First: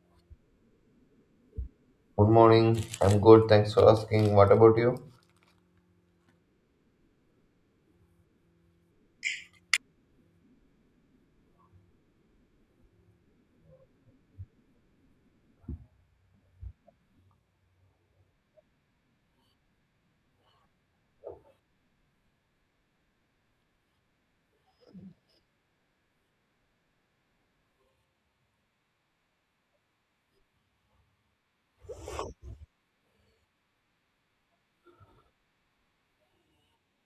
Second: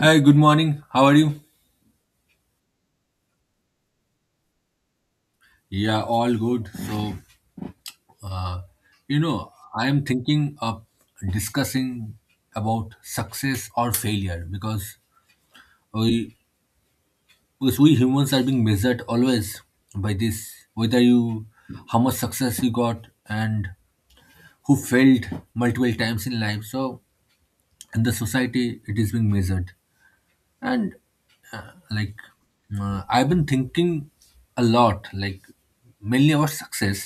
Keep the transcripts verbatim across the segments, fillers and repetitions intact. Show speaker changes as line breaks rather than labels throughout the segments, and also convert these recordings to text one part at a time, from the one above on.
Hi, good morning. How are you?
Good morning. I'm good. Thanks for asking. What about you?
Yeah, all good. So, you know, I am thinking of discussing about success or failure because we because we humans are being measured always by this. Whether you How much success you got, and who failed multiple times in life. So, in the society, it is being measured. And uh, like uh, I've been thinking a lot, like mainly about success,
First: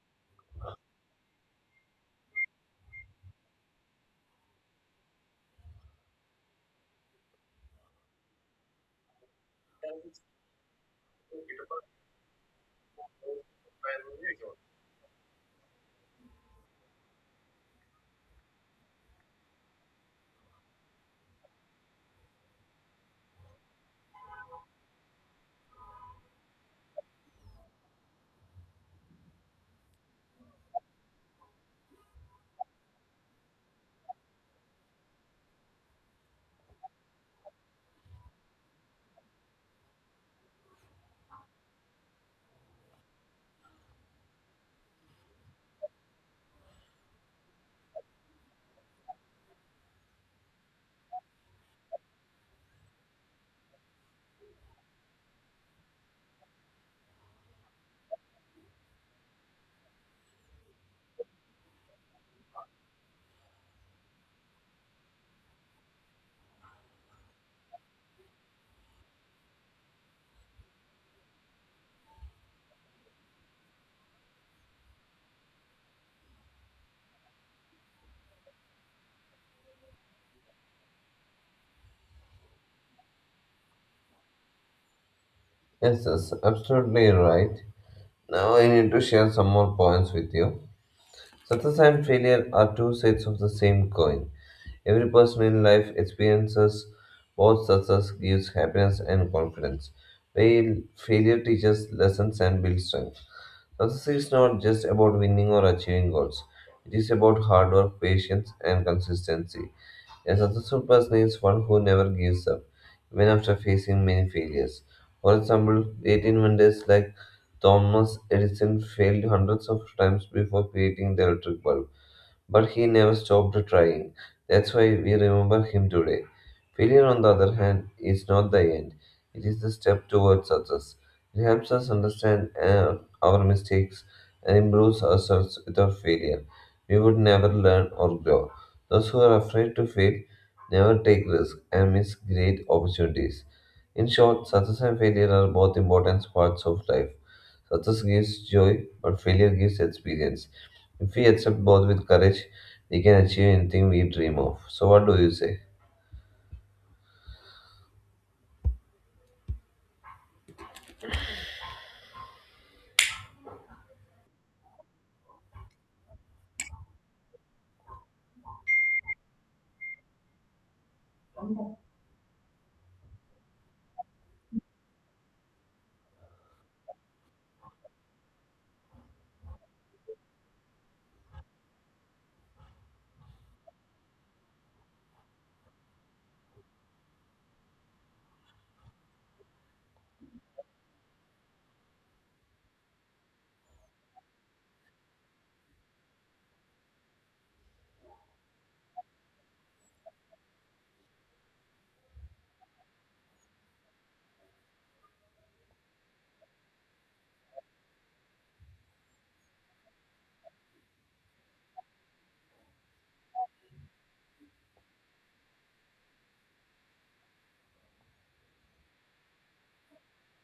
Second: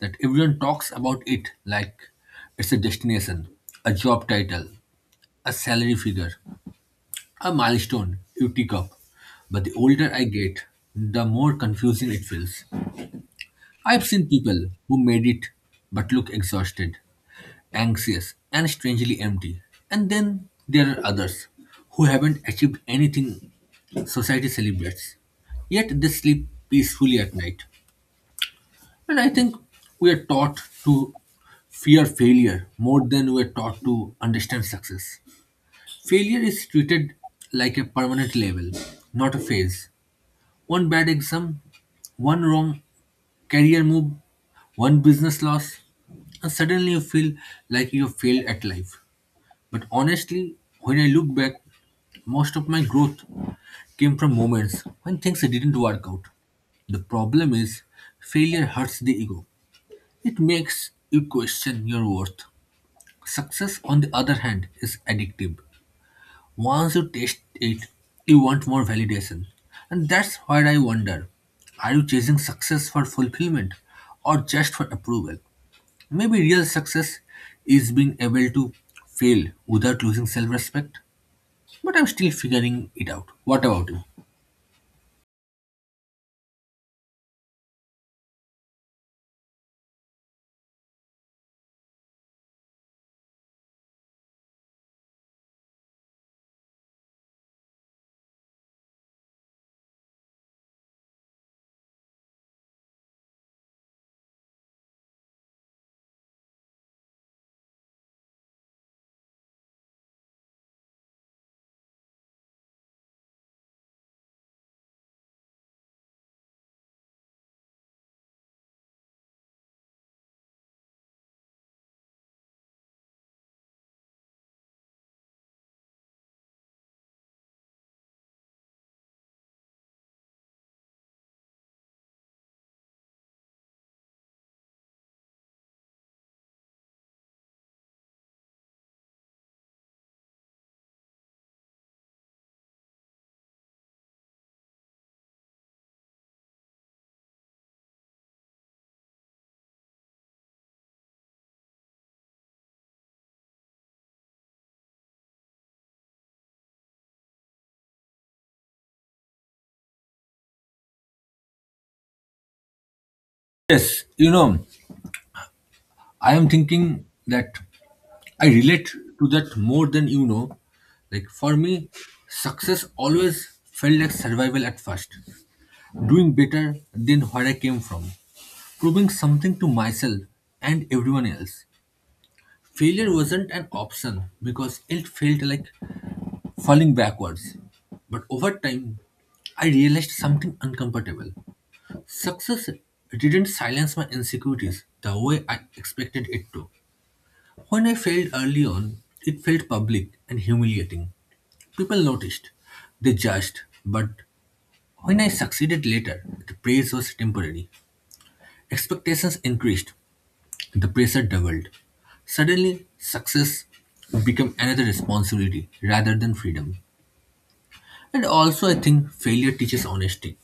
that everyone talks about it like it's a destination, a job title, a salary figure, a milestone you tick up. But the older I get, the more confusing it feels. I've seen people who made it but look exhausted, anxious, and strangely empty. And then there are others who haven't achieved anything society celebrates, yet they sleep peacefully at night. And I think we are taught to fear failure more than we are taught to understand success. Failure is treated like a permanent label, not a phase. One bad exam, one wrong career move, one business loss, and suddenly you feel like you have failed at life. But honestly, when I look back, most of my growth came from moments when things didn't work out. The problem is, failure hurts the ego. It makes you question your worth. Success, on the other hand, is addictive. Once you taste it, you want more validation. And that's where I wonder, are you chasing success for fulfillment or just for approval? Maybe real success is being able to fail without losing self respect, but I'm still figuring it out. What about you?
Yes, that's absolutely right. Now I need to share some more points with you. Success and failure are two sides of the same coin. Every person in life experiences both success gives happiness and confidence, while failure teaches lessons and builds strength. Success is not just about winning or achieving goals. It is about hard work, patience, and consistency. A successful person is one who never gives up, even after facing many failures. For example, great inventors like Thomas Edison failed hundreds of times before creating the electric bulb. But he never stopped trying. That's why we remember him today. Failure, on the other hand, is not the end, it is the step towards success. It helps us understand uh, our mistakes and improves ourselves without failure. We would never learn or grow. Those who are afraid to fail never take risks and miss great opportunities. In short, success and failure are both important parts of life. Success gives joy, but failure gives experience. If we accept both with courage, we can achieve anything we dream of. So, what do you say?
Yes, you know, I am thinking that I relate to that more than you know. Like, for me, success always felt like survival at first: doing better than where I came from, proving something to myself and everyone else. Failure wasn't an option because it felt like falling backwards. But over time, I realized something uncomfortable. Success didn't silence my insecurities the way I expected it to. When I failed early on, it felt public and humiliating. People noticed, they judged, but when I succeeded later, the praise was temporary. Expectations increased, the pressure doubled. Suddenly, success became another responsibility rather than freedom. And also, I think failure teaches honesty.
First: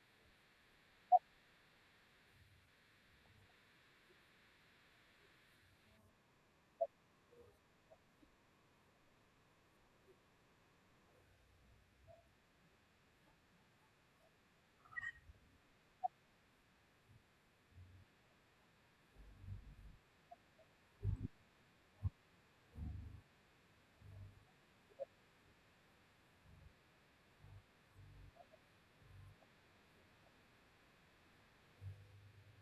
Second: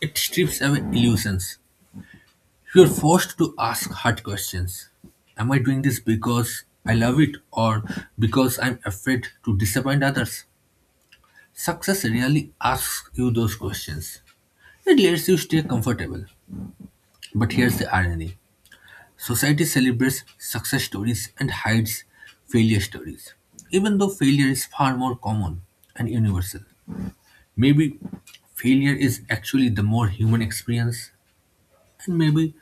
It strips away illusions. You are forced to ask hard questions. Am I doing this because I love it, or because I'm afraid to disappoint others? Success rarely asks you those questions. It lets you stay comfortable. But here's the irony: society celebrates success stories and hides failure stories, even though failure is far more common and universal. Maybe failure is actually the more human experience, and maybe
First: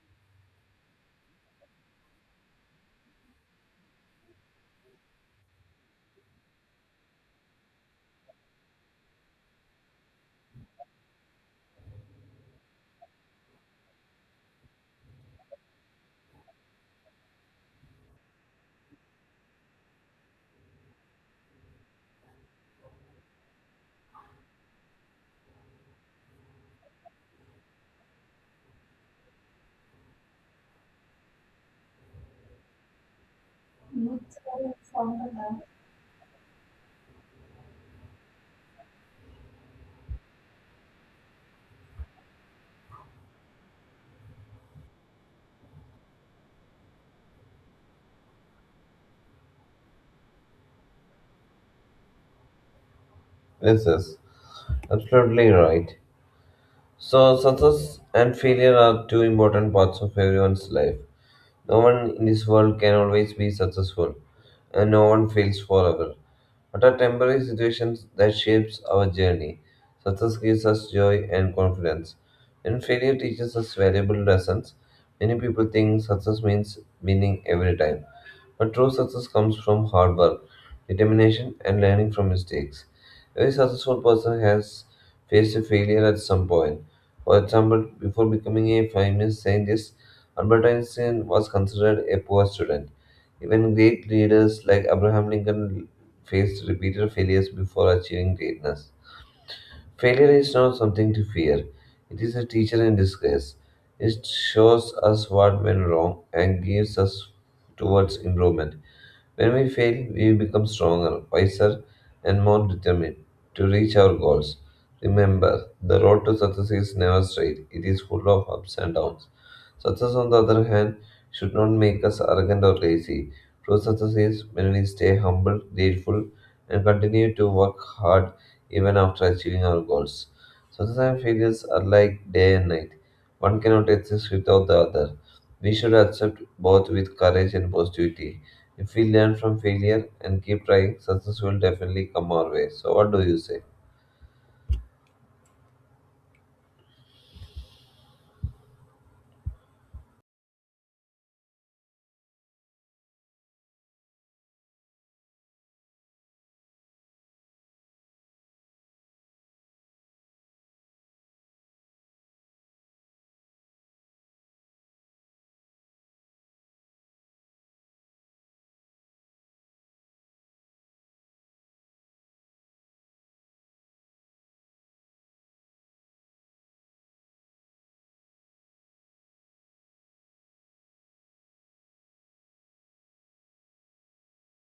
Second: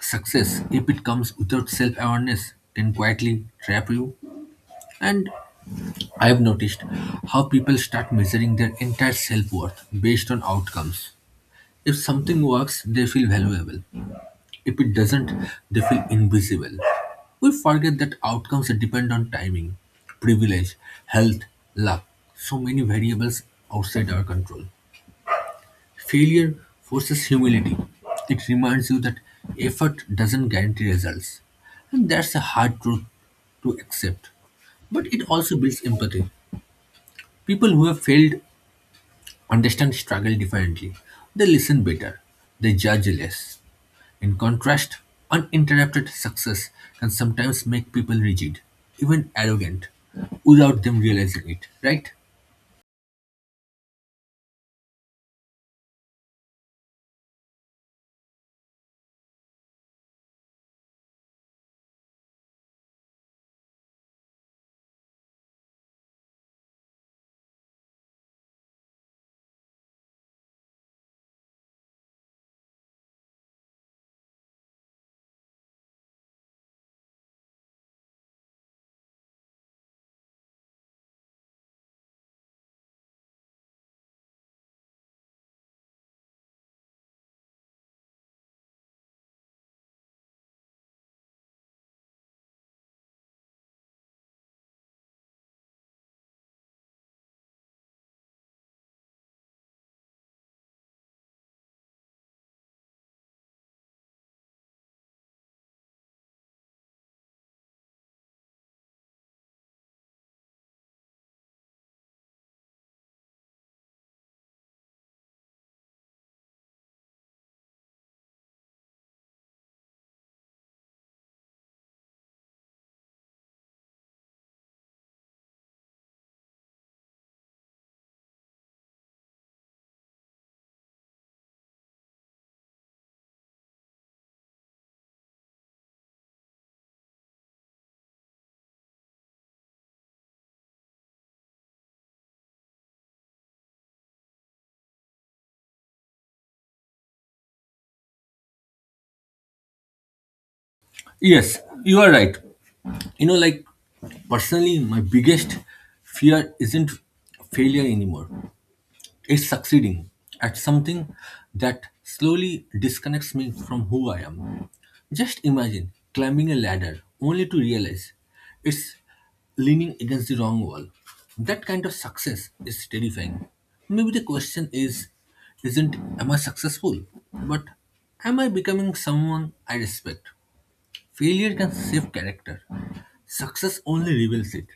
success, if it comes without self awareness, can quietly trap you. And I've noticed how people start measuring their entire self worth based on outcomes. If something works, they feel valuable. If it doesn't, they feel invisible. We forget that outcomes depend on timing, privilege, health, luck, so many variables outside our control. Failure forces humility. It reminds you that effort doesn't guarantee results. And that's a hard truth to accept.
Yes,
But it also builds empathy. People who have failed understand struggle differently. They listen better. They judge less. In contrast, uninterrupted success can sometimes make people rigid, even arrogant, without them realizing it, right?
yes, absolutely right. So, success and failure are two important parts of everyone's life. No one in this world can always be successful, and no one fails forever. What are temporary situations that shapes our journey? Success gives us joy and confidence, and failure teaches us valuable lessons. Many people think success means winning every time, but true success comes from hard work, determination, and learning from mistakes. Every successful person has faced a failure at some point, for example, before becoming a famous scientist, Albert Einstein was considered a poor student. Even great leaders like Abraham Lincoln faced repeated failures before achieving greatness. Failure is not something to fear, it is a teacher in disguise. It shows us what went wrong and gives us towards improvement. When we fail, we become stronger, wiser, and more determined to reach our goals. Remember, the road to success is never straight, it is full of ups and downs. Success, on the other hand, should not make us arrogant or lazy. True success is when we stay humble, grateful, and continue to work hard even after achieving our goals. Success and failures are like day and night. One cannot exist without the other. We should accept both with courage and positivity. If we learn from failure and keep trying, success will definitely come our way. So, what do you say?
Yes, you are right. You know, like personally, my biggest fear isn't failure anymore, it's succeeding at something that slowly disconnects me from who I am. Just imagine climbing a ladder only to realize it's leaning against the wrong wall. That kind of success is terrifying. Maybe the question is isn't, am I successful, but am I becoming someone I respect? Failure can save character. Success only reveals it.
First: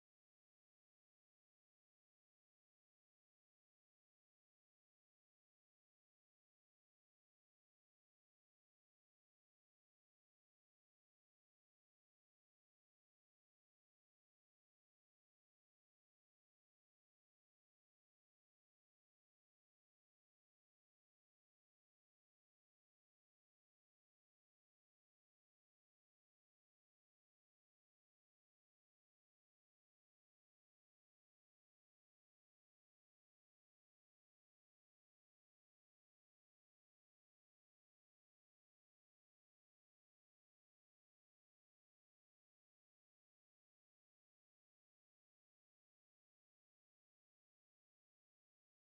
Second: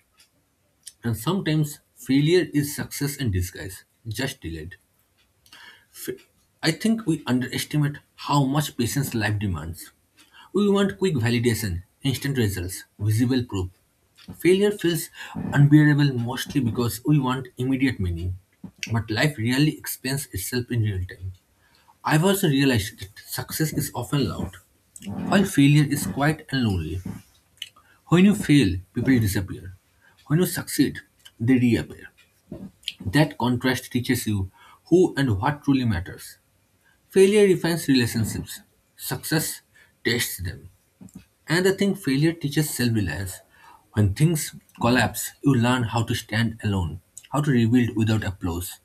And sometimes failure is success in disguise, just delayed. I think we underestimate how much patience life demands. We want quick validation, instant results, visible proof. Failure feels unbearable mostly because we want immediate meaning. But life rarely explains itself in real time. I've also realized that success is often loud, while failure is quiet and lonely. When you fail, people disappear. When you succeed, they reappear. That contrast teaches you who and what truly matters. Failure refines relationships, success tests them. And I think failure teaches self reliance. When things collapse, you learn how to stand alone, how to rebuild without applause.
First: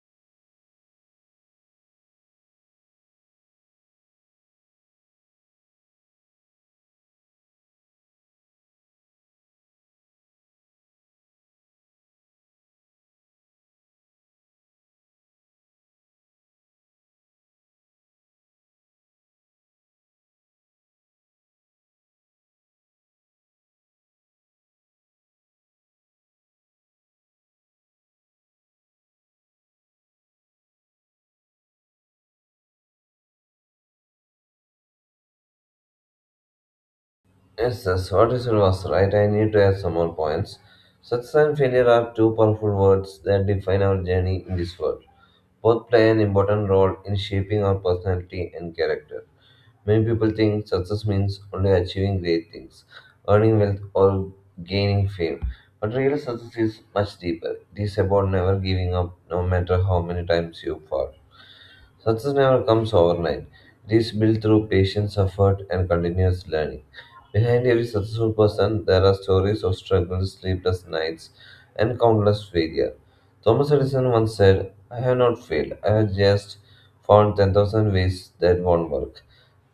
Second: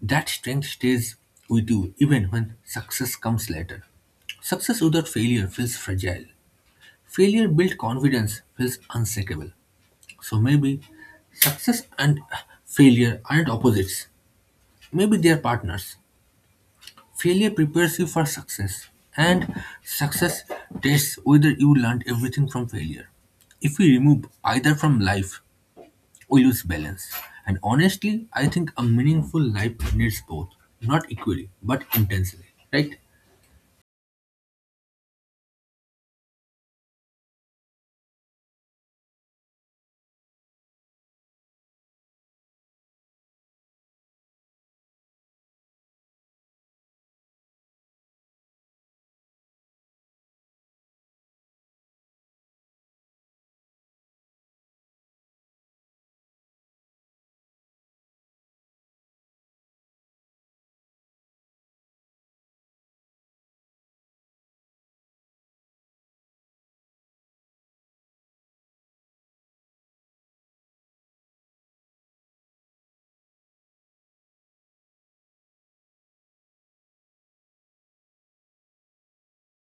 That strength stays with you even when success comes later. Success without failure feels fragile. Failure built confidence feels unshakable. So maybe success and failure aren't opposites, maybe they are partners. Failure prepares you for success, and success tests whether you learned everything from failure. If we remove either from life, we lose balance. And honestly, I think a meaningful life needs both, not equally, but intensely, right?
Yes, yes, what you said was right. I need to add some more points. Success and failure are two powerful words that define our journey in this world. Both play an important role in shaping our personality and character. Many people think success means only achieving great things, earning wealth, or gaining fame. But real success is much deeper. It is about never giving up, no matter how many times you fall. Success never comes overnight. It is built through patience, effort, and continuous learning. Behind every successful person, there are stories of struggles, sleepless nights, and countless failure. Thomas Edison once said, I have not failed, I have just found ten thousand ways that won't work.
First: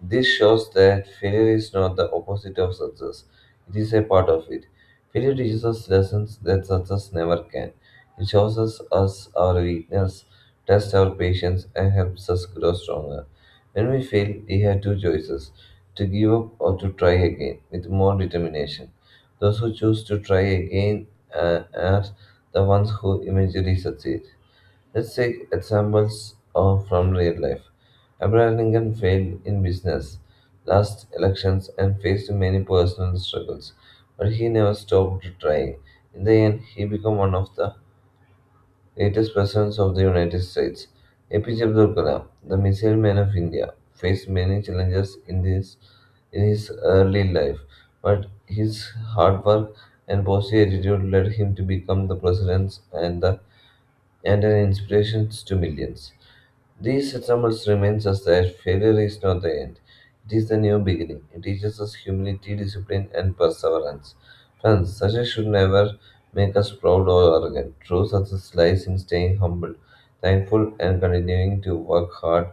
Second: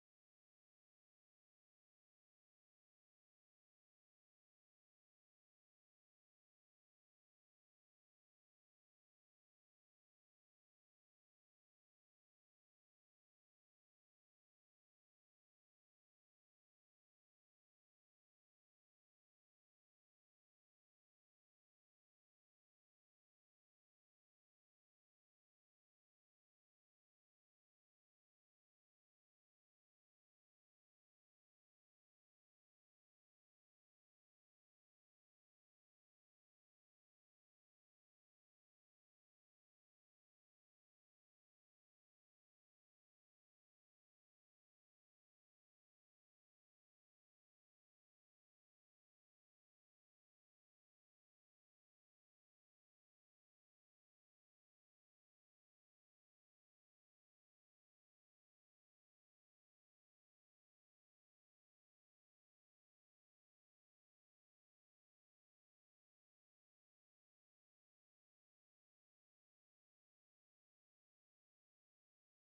This shows that failure is not the opposite of success, it is a part of it. Failure teaches us lessons that success never can. It shows us, us our weakness, tests our patience, and helps us grow stronger. When we fail, we have two choices to give up or to try again with more determination. Those who choose to try again uh, are the ones who eventually succeed. Let's take examples of, from real life. Abraham Lincoln failed in business, lost elections, and faced many personal struggles, but he never stopped trying. In the end, he became one of the greatest presidents of the United States. A P J Abdul Kalam, the missile man of India, faced many challenges in his, in his early life, but his hard work and positive attitude led him to become the president and the and an inspiration to millions. These examples reminds us that failure is not the end. It is the new beginning. It teaches us humility, discipline, and perseverance. Friends, success should never make us proud or arrogant. True success lies in staying humble, thankful, and continuing to work hard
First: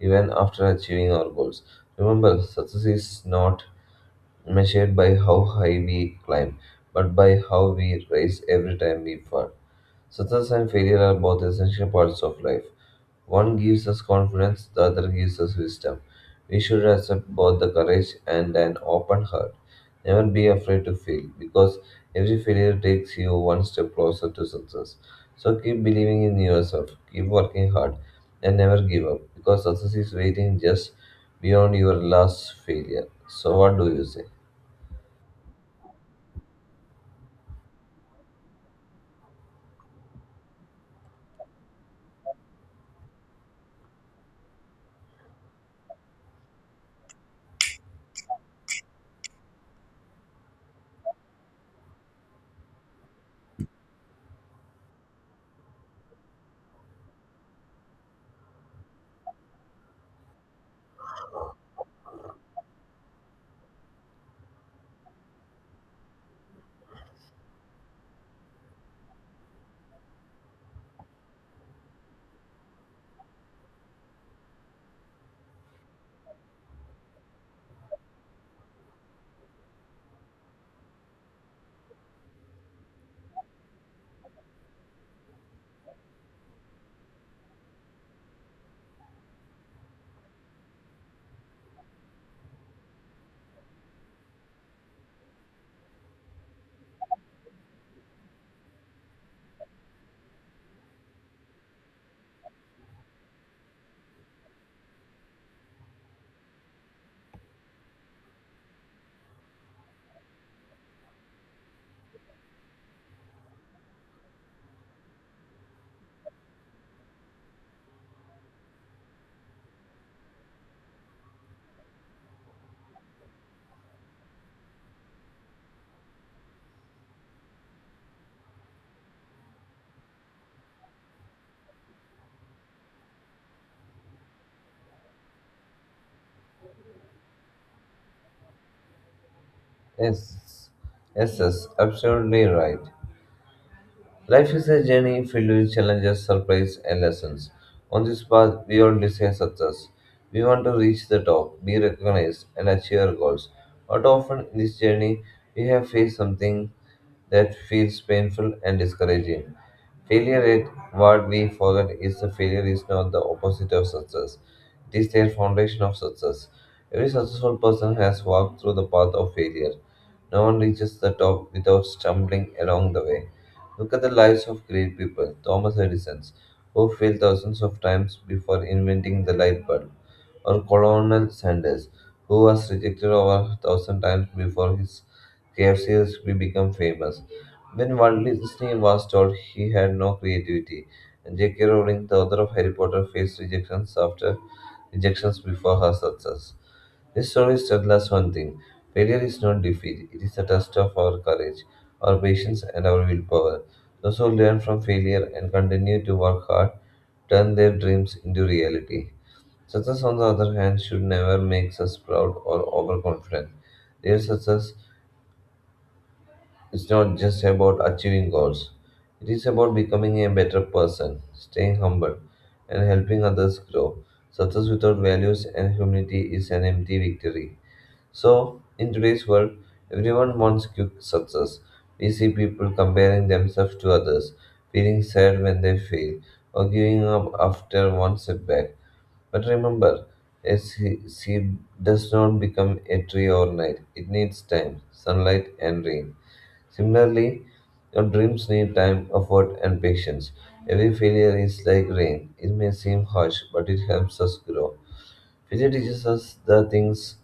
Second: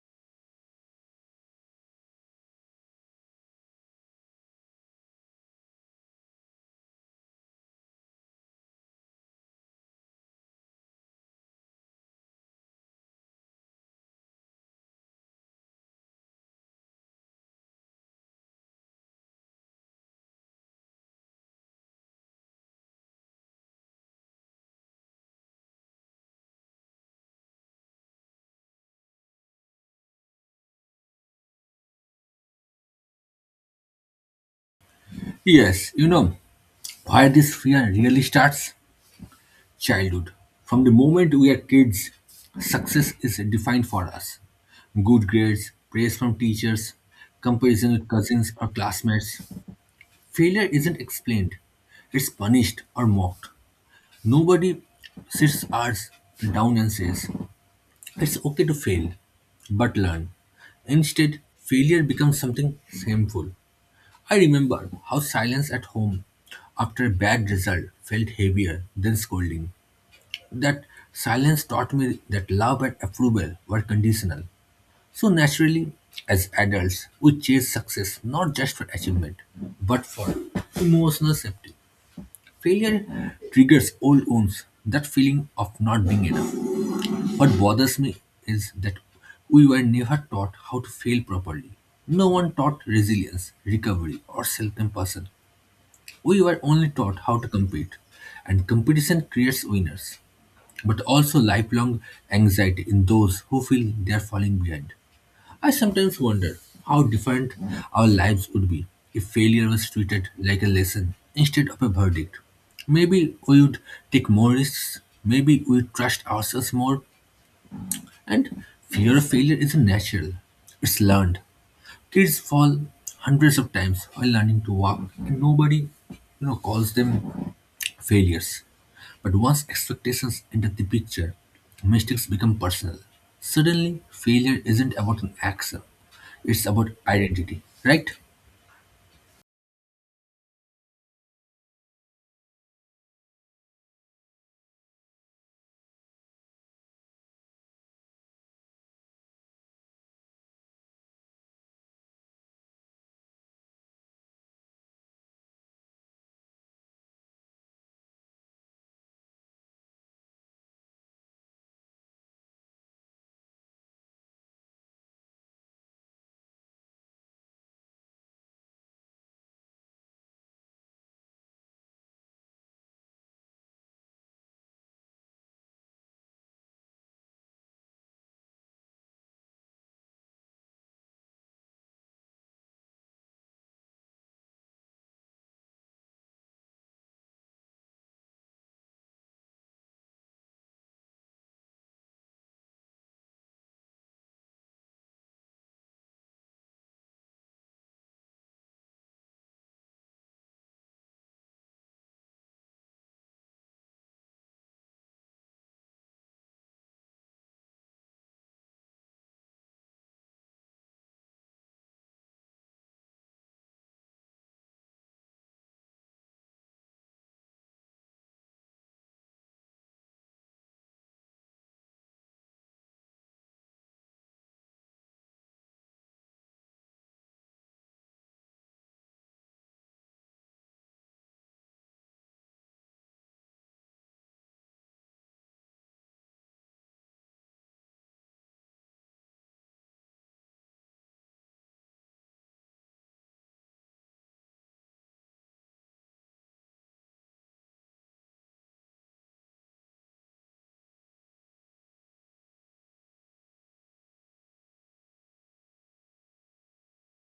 even after achieving our goals. Remember, success is not measured by how high we climb, but by how we rise every time we fall. Success and failure are both essential parts of life. One gives us confidence, the other gives us wisdom. We should accept both the courage and an open heart. Never be afraid to fail, because every failure takes you one step closer to success. So keep believing in yourself, keep working hard, and never give up, because success is waiting just beyond your last failure. So, what do you say?
Yes, you know, where this fear really starts? Childhood. From the moment we are kids, success is defined for us: good grades, praise from teachers, comparison with cousins or classmates. Failure isn't explained, it's punished or mocked. Nobody sits ours down and says, "It's okay to fail, but learn." Instead, failure becomes something shameful. I remember how silence at home after a bad result felt heavier than scolding. That silence taught me that love and approval were conditional. So naturally, as adults, we chase success not just for achievement, but for emotional safety. Failure triggers old wounds, that feeling of not being enough. What bothers me is that we were never taught how to fail properly. No one taught resilience, recovery, or self compassion. We were only taught how to compete. And competition creates winners, but also lifelong anxiety in those who feel they are falling behind. I sometimes wonder how different our lives would be if failure was treated like a lesson instead of a verdict. Maybe we would take more risks, maybe we would trust ourselves more. And fear of failure isn't natural, it's learned. Kids fall hundreds of times while learning to walk, and nobody, you know, calls them failures. But once expectations enter the picture, mistakes become personal. Suddenly, failure isn't about an action, it's about identity, right?
Yes, yes, yes, absolutely right. Life is a journey filled with challenges, surprise, and lessons. On this path, we all desire success. We want to reach the top, be recognized, and achieve our goals. But often in this journey, we have faced something that feels painful and discouraging. Failure, at what we forget, is the failure is not the opposite of success. It is their foundation of success. Every successful person has walked through the path of failure. No one reaches the top without stumbling along the way. Look at the lives of great people, Thomas Edison, who failed thousands of times before inventing the light bulb, or Colonel Sanders, who was rejected over a thousand times before his K F C recipe became famous. When Walt Disney was told he had no creativity, and J K. Rowling, the author of Harry Potter, faced rejections after rejections before her success. This story tells us one thing failure is not defeat, it is a test of our courage, our patience, and our willpower. Those who learn from failure and continue to work hard turn their dreams into reality. Success, on the other hand, should never make us proud or overconfident. Real success is not just about achieving goals, it is about becoming a better person, staying humble, and helping others grow. Success without values and humility is an empty victory. So, in today's world, everyone wants quick success. We see people comparing themselves to others, feeling sad when they fail, or giving up after one setback. But remember, a se- seed does not become a tree overnight. It needs time, sunlight, and rain. Similarly, your dreams need time, effort, and patience. Every failure is like rain. It may seem harsh, but it helps us grow. Failure teaches us the things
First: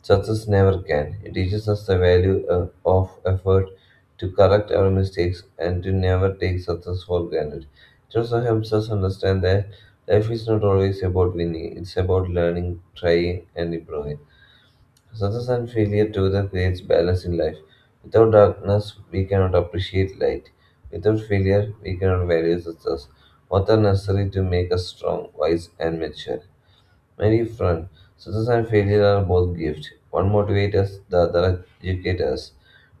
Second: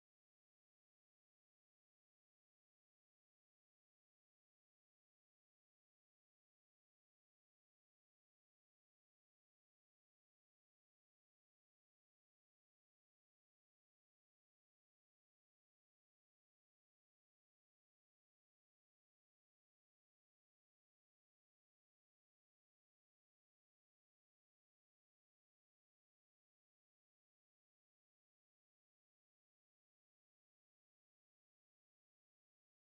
success never can. It teaches us the value uh, of effort to correct our mistakes and to never take success for granted. It also helps us understand that life is not always about winning, it's about learning, trying, and improving. Success and failure together creates balance in life. Without darkness, we cannot appreciate light. Without failure, we cannot value success. Both are necessary to make us strong, wise, and mature many front. Success and failure are both gifts. One motivates us, the other educates us.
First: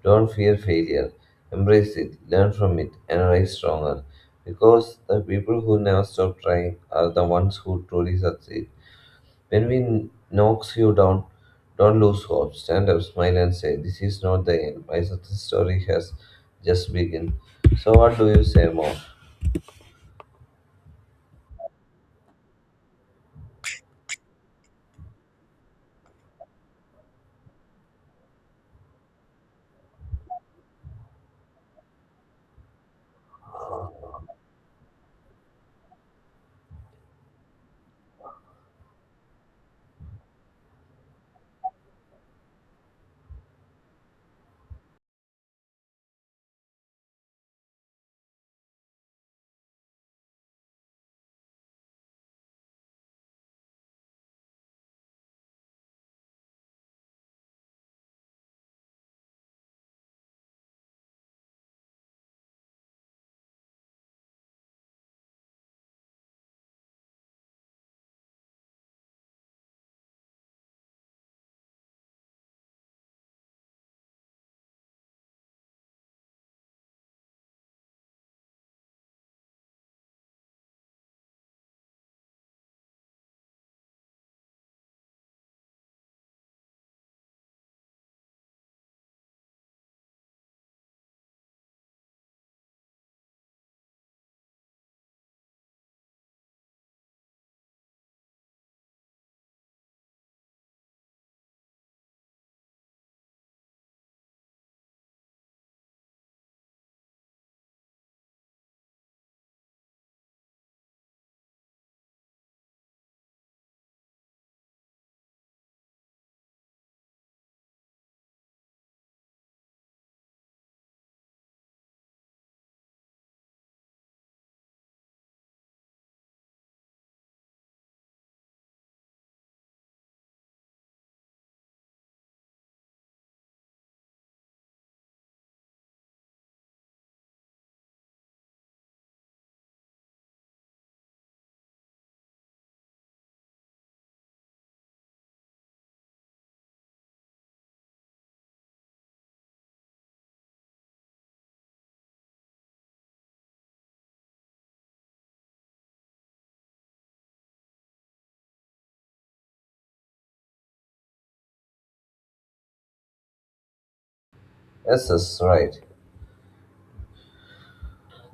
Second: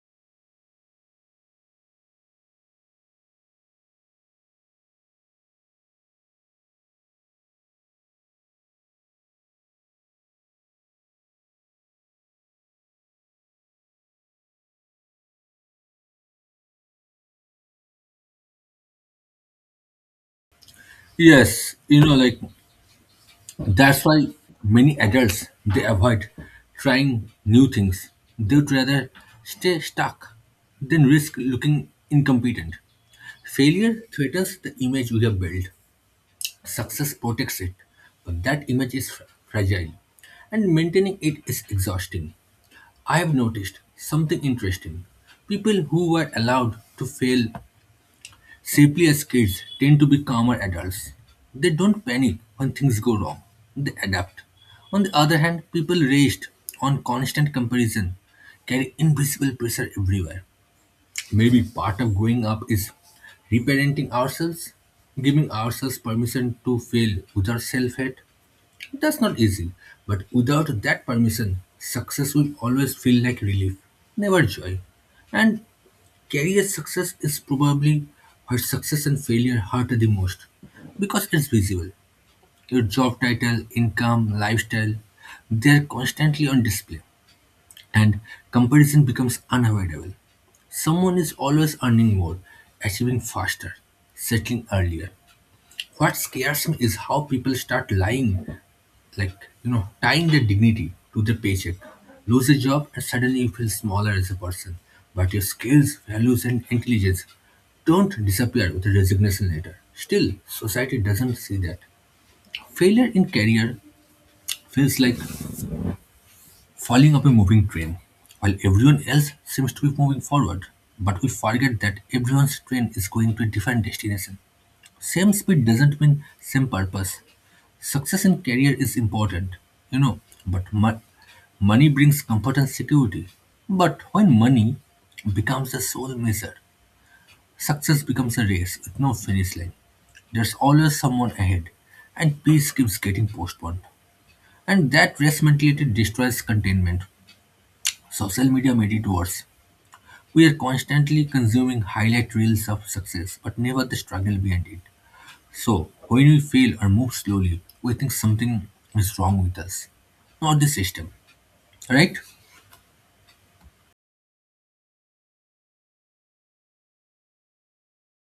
Don't fear failure. Embrace it, learn from it, and rise stronger. Because the people who never stop trying are the ones who truly succeed. When we knocks you down, don't lose hope. Stand up, smile, and say, "This is not the end. My success story has just begun." So, what do you say more?
Yes, you know, like that's why many adults, they avoid trying new things. They'd rather stay stuck than risk looking incompetent. Failure threatens the image we have built. Success protects it, but that image is fra- fragile, and maintaining it is exhausting. I've noticed something interesting. People who were allowed to fail safely as kids tend to be calmer adults. They don't panic when things go wrong, they adapt. On the other hand, people raised on constant comparison carry invisible pressure everywhere. Maybe part of growing up is reparenting ourselves, giving ourselves permission to fail without self hate. That's not easy, but without that permission, success will always feel like relief, never joy. And career success is probably where success and failure hurt the most because it's visible. Your job title, income, lifestyle, they're constantly on display, and comparison becomes unavoidable. Someone is always earning more, achieving faster, settling earlier. What scares me is how people start lying, like you know tying their dignity to their paycheck. Lose a job, and suddenly you feel smaller as a person. But your skills, values, and intelligence don't disappear with a resignation letter. Still, society doesn't see that. Failure in career feels like falling off a moving train while everyone else seems to be moving forward. But we forget that everyone's train is going to a different destination. Same speed doesn't mean same purpose. Success in career is important, you know, but mo- money brings comfort and security. But when money becomes the sole measure, success becomes a race with no finish line. There's always someone ahead, and peace keeps getting postponed. And that race mentality destroys containment. Social media made it worse. We are constantly consuming highlight reels of success, but never the struggle behind it. So, when we fail or move slowly, we think something is wrong with us, not the system, right?
Yes, that's right.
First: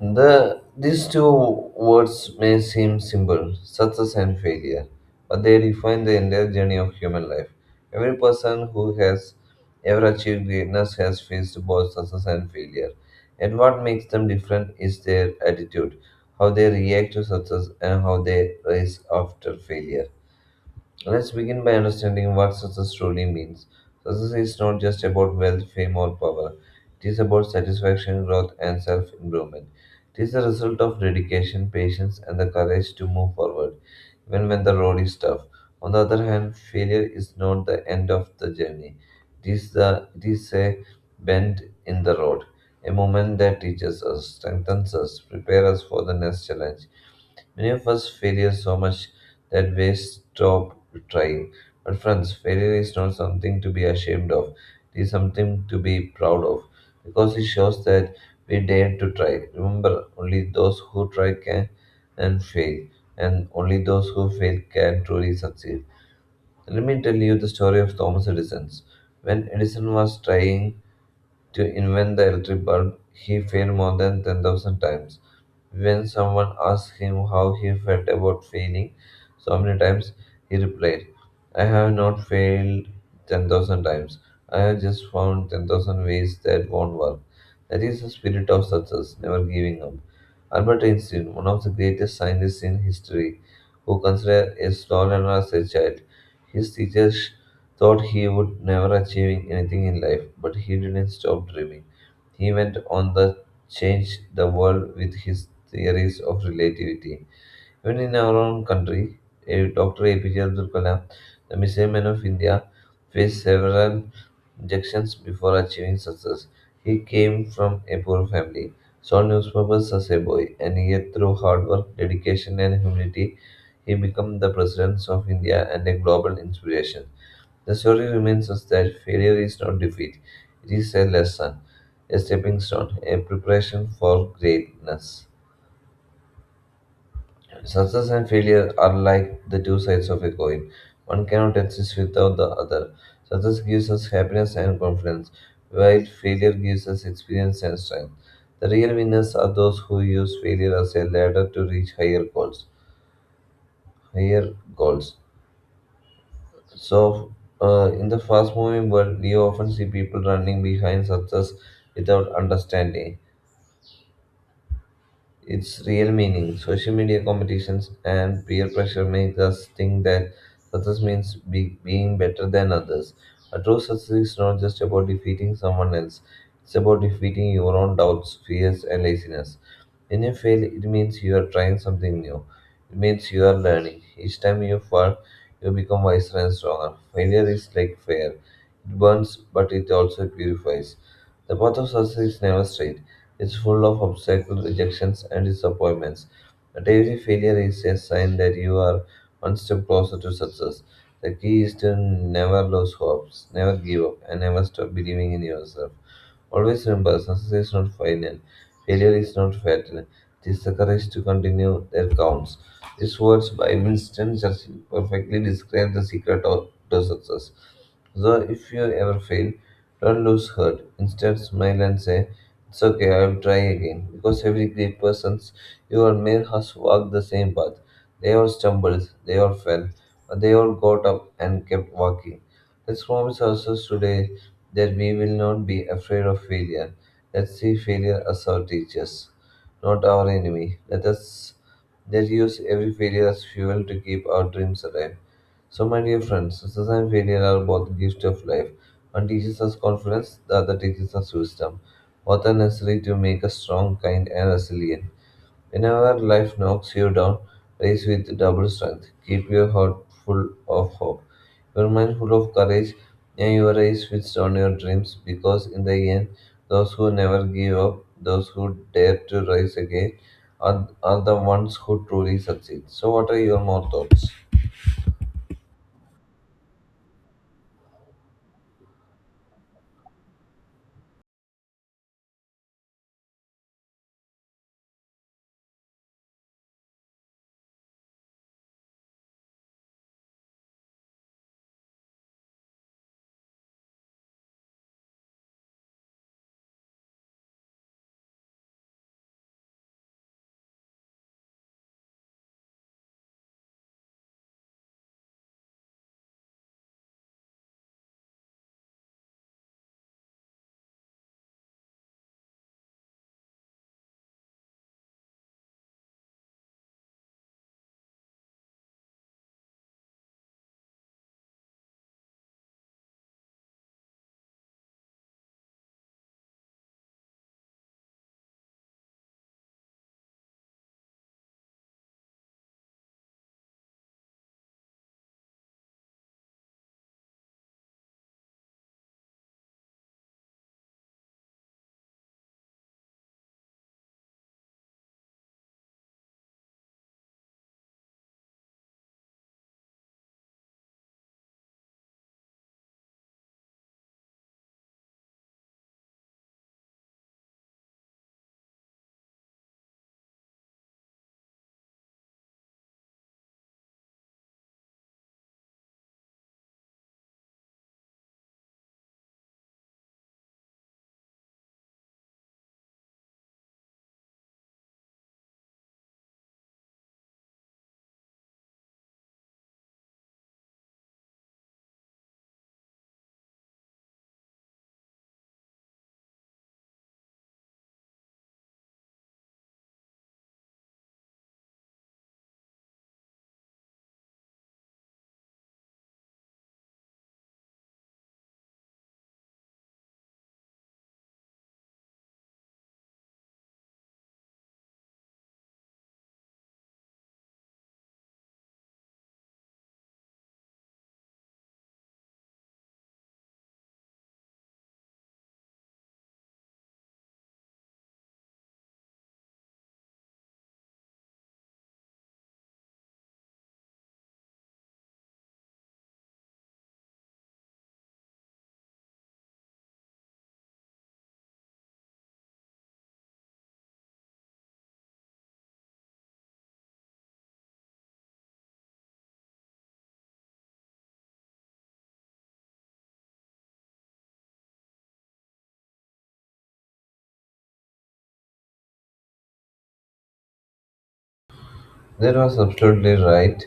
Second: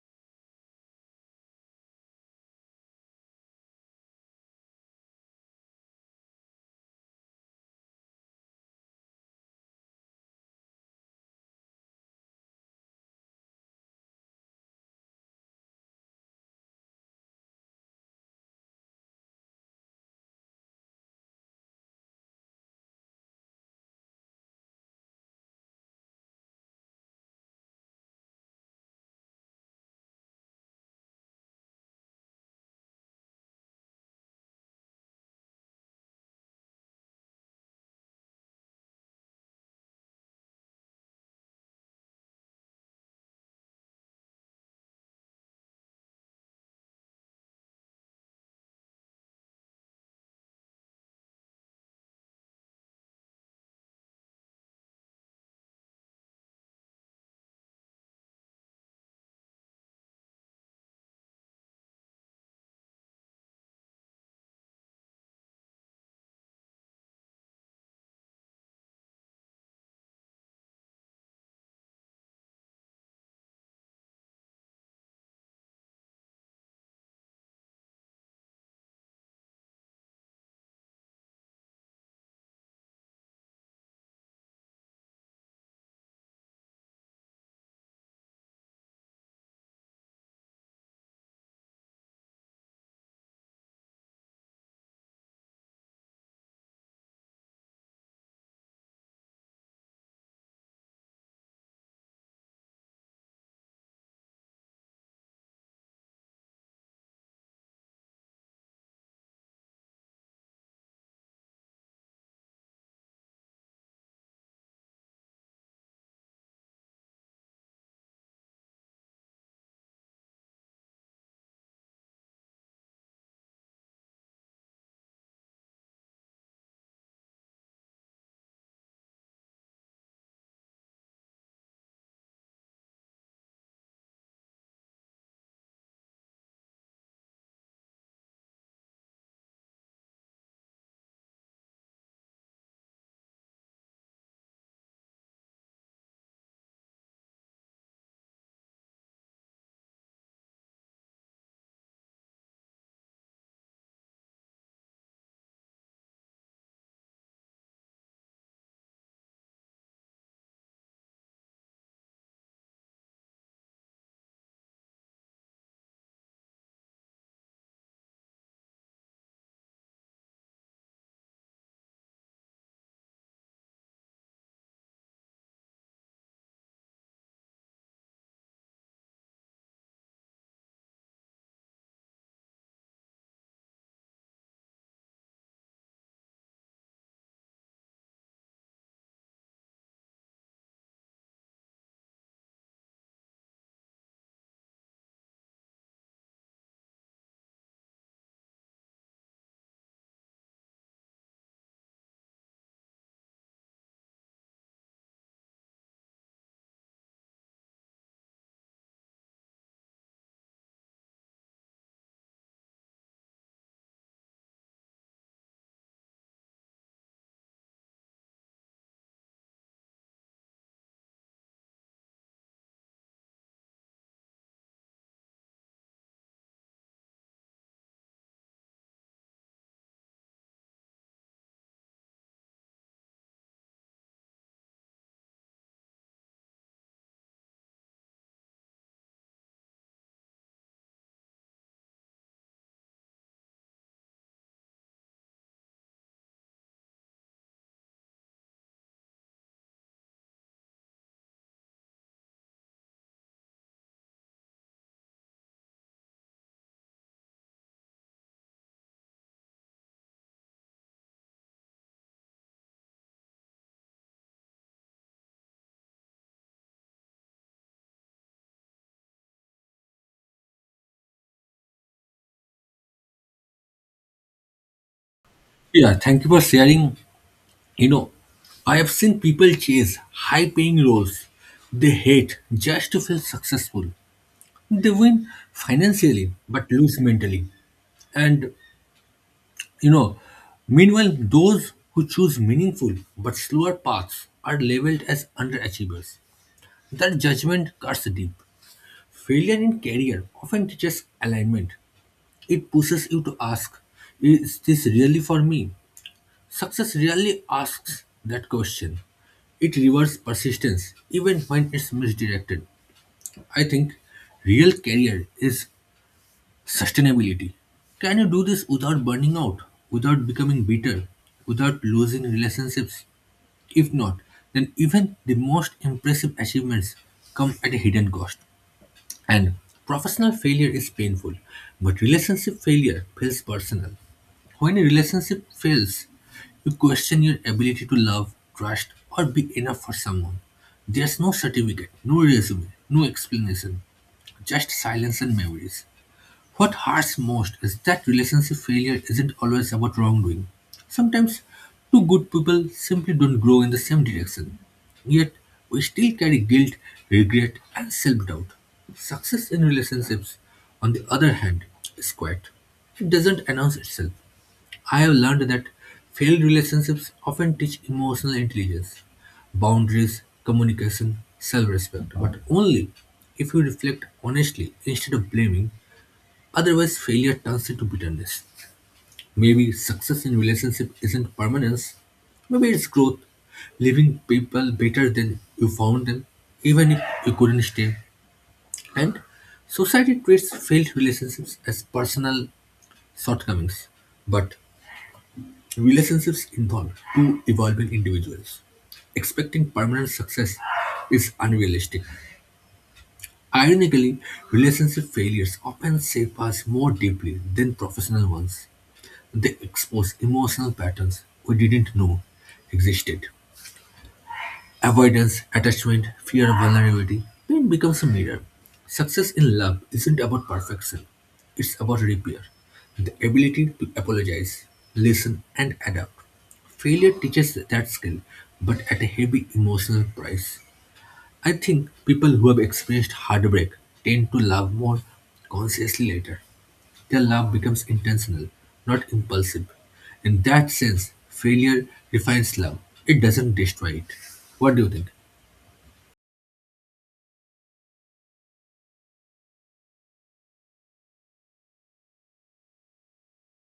The, these two words may seem simple, success and failure, but they define the entire journey of human life. Every person who has ever achieved greatness has faced both success and failure. And what makes them different is their attitude, how they react to success, and how they rise after failure. Let's begin by understanding what success truly means. Success is not just about wealth, fame, or power. It is about satisfaction, growth, and self improvement. It is the result of dedication, patience, and the courage to move forward, even when the road is tough. On the other hand, failure is not the end of the journey. It is, the, it is a bend in the road, a moment that teaches us, strengthens us, prepares us for the next challenge. Many of us failure so much that we stop trying. But friends, failure is not something to be ashamed of. It is something to be proud of because it shows that we dare to try. Remember, only those who try can and fail, and only those who fail can truly succeed. Let me tell you the story of Thomas Edison. When Edison was trying to invent the electric bulb, he failed more than ten thousand times. When someone asked him how he felt about failing so many times, he replied, I have not failed ten thousand times. I have just found ten thousand ways that won't work. That is the spirit of success, never giving up. Albert Einstein, one of the greatest scientists in history, who considered a small learner as a child, his teachers thought he would never achieving anything in life, but he didn't stop dreaming. He went on to change the world with his theories of relativity. Even in our own country, eh, doctor A P J Abdul Kalam, the missile man of India, faced several rejections before achieving success. He came from a poor family, saw newspapers as a boy, and yet through hard work, dedication, and humility, he became the president of India and a global inspiration. The story reminds us that failure is not defeat, it is a lesson, a stepping stone, a preparation for greatness. Success and failure are like the two sides of a coin. One cannot exist without the other. Success gives us happiness and confidence, while failure gives us experience and strength. The real winners are those who use failure as a ladder to reach higher goals. Higher goals. So, uh, in the fast moving world, we often see people running behind success without understanding its real meaning. Social media competitions and peer pressure make us think that success means be, being better than others. But true success is not just about defeating someone else, it's about defeating your own doubts, fears, and laziness. When you fail, it means you are trying something new. It means you are learning. Each time you fall, you become wiser and stronger. Failure is like fire. It burns, but it also purifies. The path of success is never straight. It's full of obstacles, rejections, and disappointments. But every failure is a sign that you are one step closer to success. The key is to never lose hopes, never give up, and never stop believing in yourself. Always remember, success is not final. Failure is not fatal. It is the courage to continue that counts. These words by Winston Churchill perfectly describe the secret of, to success. So if you ever fail, don't lose heart. Instead, smile and say, it's okay, I'll try again. Because every great person you admire has walked the same path. They all stumbled, they all fell, but they all got up and kept walking. Let's promise ourselves today that we will not be afraid of failure. Let's see failure as our teachers, not our enemy. Let us let use every failure as fuel to keep our dreams alive. So, my dear friends, success and failure are both gifts of life. One teaches us confidence, the other teaches us wisdom, both are necessary to make us strong, kind, and resilient. Whenever life knocks you down, rise with double strength. Keep your heart full of hope, your mind full of courage, and your eyes fixed on your dreams. Because in the end, those who never give up, those who dare to rise again, are, are the ones who truly succeed. So, what are your more thoughts?
Yeah, thank you for sharing. You know, I have seen people chase high paying roles they hate just to feel successful. They win financially but lose mentally. And, you know, meanwhile, those who choose meaningful but slower paths are labeled as underachievers. That judgment cuts deep. Failure in career often teaches alignment. It pushes you to ask, is this really for me? Success rarely asks that question. It rewards persistence even when it's misdirected. I think real career is sustainability. Can you do this without burning out, without becoming bitter, without losing relationships? If not, then even the most impressive achievements come at a hidden cost. And professional failure is painful, but relationship failure feels personal. When a relationship fails, you question your ability to love, trust, or be enough for someone. There's no certificate, no resume, no explanation, just silence and memories. What hurts most is that relationship failure isn't always about wrongdoing. Sometimes two good people simply don't grow in the same direction. Yet we still carry guilt, regret, and self doubt. Success in relationships, on the other hand, is quiet. It doesn't announce itself. I have learned that failed relationships often teach emotional intelligence, boundaries, communication, self respect, but only if you reflect honestly instead of blaming. Otherwise, failure turns into bitterness. Maybe success in relationship isn't permanence. Maybe it's growth, leaving people better than you found them, even if you couldn't stay. And society treats failed relationships as personal shortcomings, but relationships involve two evolving individuals. Expecting permanent success is unrealistic. Ironically, relationship failures often shape us more deeply than professional ones. They expose emotional patterns we didn't know existed: avoidance, attachment, fear of vulnerability. Pain becomes a mirror. Success in love isn't about perfection, it's about repair, the ability to apologize, listen, and adapt. Failure teaches that skill, but at a heavy emotional price. I think people who have experienced heartbreak tend to love more consciously later. Their love becomes intentional, not impulsive. In that sense, failure refines love, it doesn't destroy it. What do you think?
That was absolutely right.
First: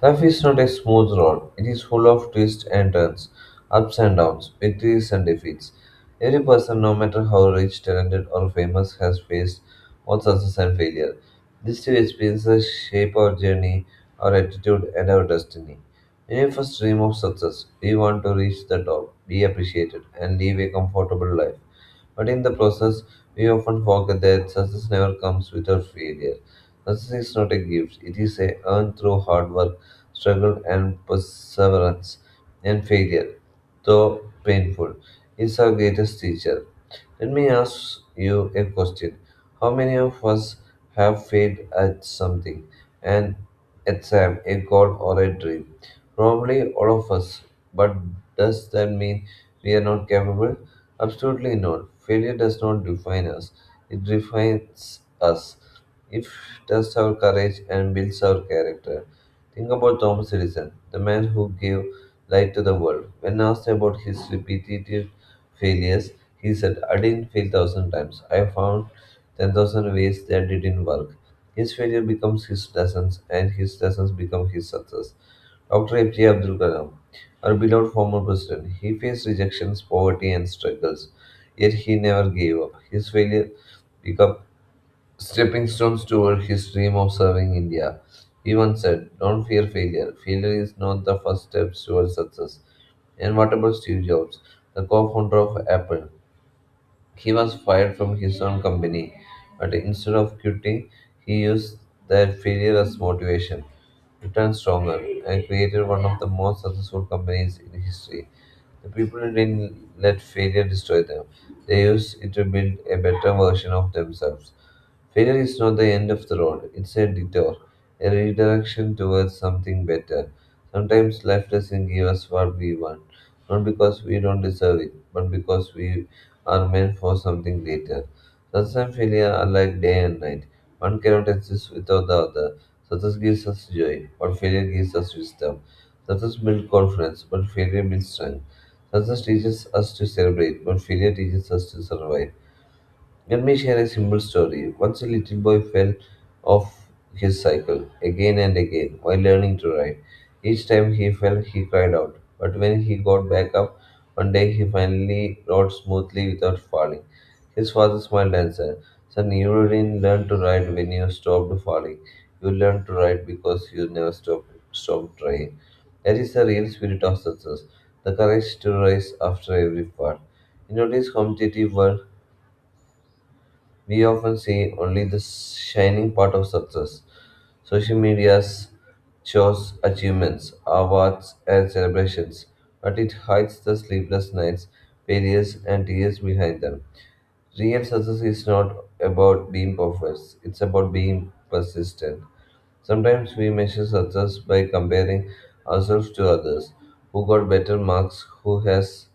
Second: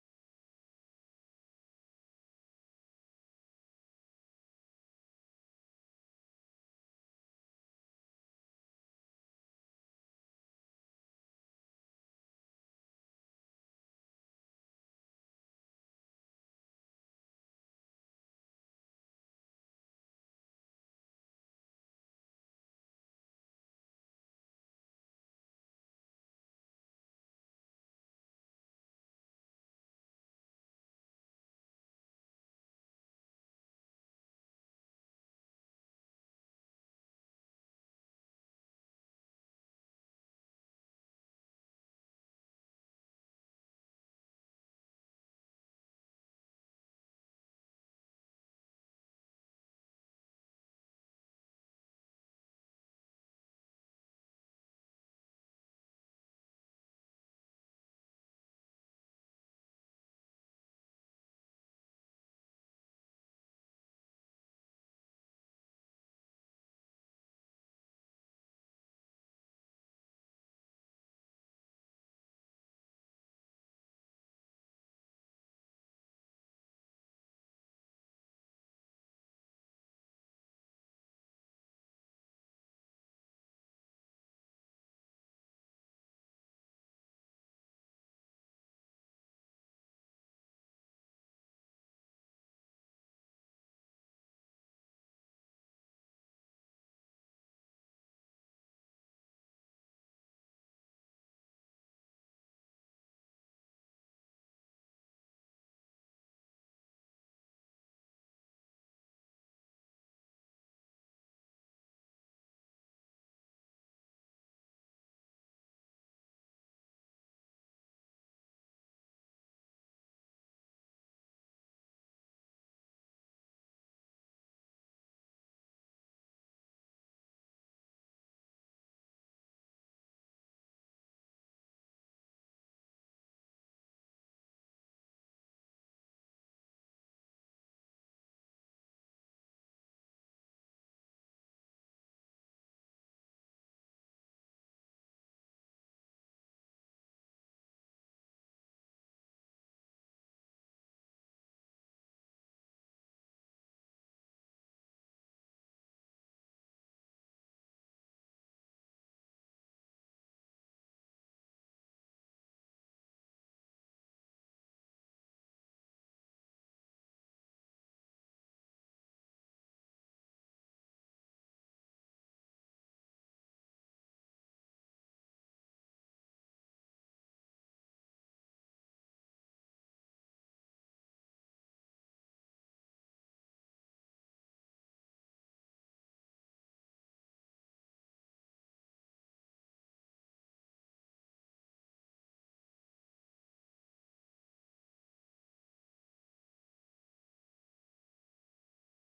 Life is not a smooth road. It is full of twists and turns, ups and downs, victories and defeats. Every person, no matter how rich, talented, or famous, has faced both success and failure. These two experiences shape our journey, our attitude, and our destiny. Many of us dream of success. We want to reach the top, be appreciated, and live a comfortable life. But in the process, we often forget that success never comes without failure. Success is not a gift, it is a earned through hard work, struggle, and perseverance. And failure, though painful, is our greatest teacher. Let me ask you a question. How many of us have failed at something? An exam, a goal, or a dream? Probably all of us. But does that mean we are not capable? Absolutely not. Failure does not define us, it defines us. It tests our courage and builds our character. Think about Thomas Edison, the man who gave light to the world. When asked about his repetitive failures, he said, I didn't fail thousand times. I found ten thousand ways that didn't work. His failure becomes his lessons, and his lessons become his success. doctor A P J Abdul Kalam, our beloved former president, he faced rejections, poverty, and struggles, yet he never gave up. His failure become stepping stones toward his dream of serving India. He once said, don't fear failure. Failure is not the first step towards success. And what about Steve Jobs, the co founder of Apple? He was fired from his own company, but instead of quitting, he used that failure as motivation, returned stronger, and created one of the most successful companies in history. The people didn't let failure destroy them, they used it to build a better version of themselves. Failure is not the end of the road, it's a detour, a redirection towards something better. Sometimes life doesn't give us what we want, not because we don't deserve it, but because we are meant for something greater. Success and failure are like day and night. One cannot exist without the other. Success gives us joy, but failure gives us wisdom. Success builds confidence, but failure builds strength. Success teaches us to celebrate, but failure teaches us to survive. Let me share a simple story. Once a little boy fell off his cycle again and again while learning to ride. Each time he fell, he cried out. But when he got back up, one day he finally rode smoothly without falling. His father smiled and said, son, you didn't learn to ride when you stopped falling. You learned to ride because you never stopped, stopped trying. That is the real spirit of success, the courage to rise after every fall. In today's competitive world, we often see only the shining part of success. Social media's shows achievements, awards, and celebrations, but it hides the sleepless nights, failures, and tears behind them. Real success is not about being perfect, it's about being persistent. Sometimes we measure success by comparing ourselves to others who got better marks, who has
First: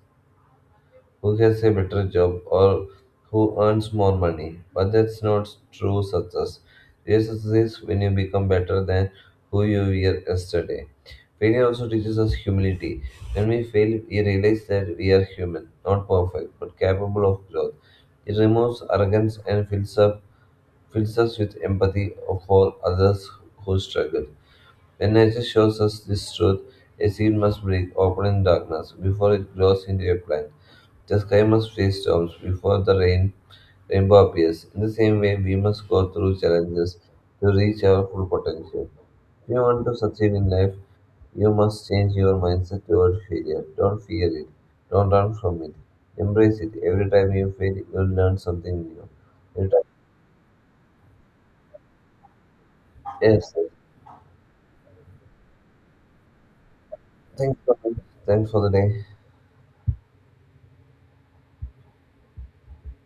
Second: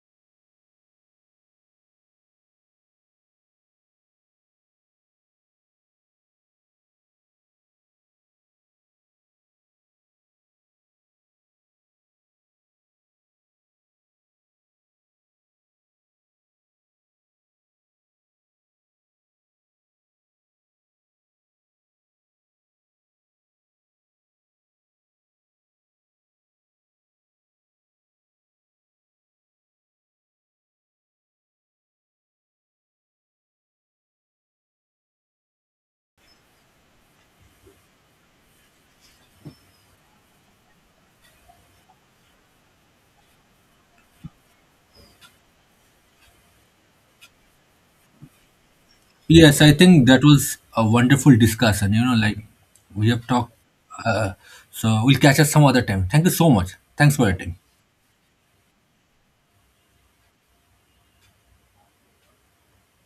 who gets a better job or who earns more money. But that's not true success. Real success is when you become better than who you were yesterday. Failure also teaches us humility. When we fail, we realize that we are human, not perfect, but capable of growth. It removes arrogance and fills up fills us with empathy for others who struggle. When nature shows us this truth, a seed must break open in darkness before it grows into a plant. The sky must face storms before the rain rainbow appears. In the same way, we must go through challenges to reach our full potential. If you want to succeed in life, you must change your mindset toward failure. Don't fear it. Don't run from it. Embrace it. Every time you fail, you will learn something new.
Yes,
Every
I
time—
think that was a wonderful discussion. You know, like we have talked.
yes.
Uh, so we'll catch up some other time. Thank you so much. Thanks for your time.
Thanks for, Thanks for the day.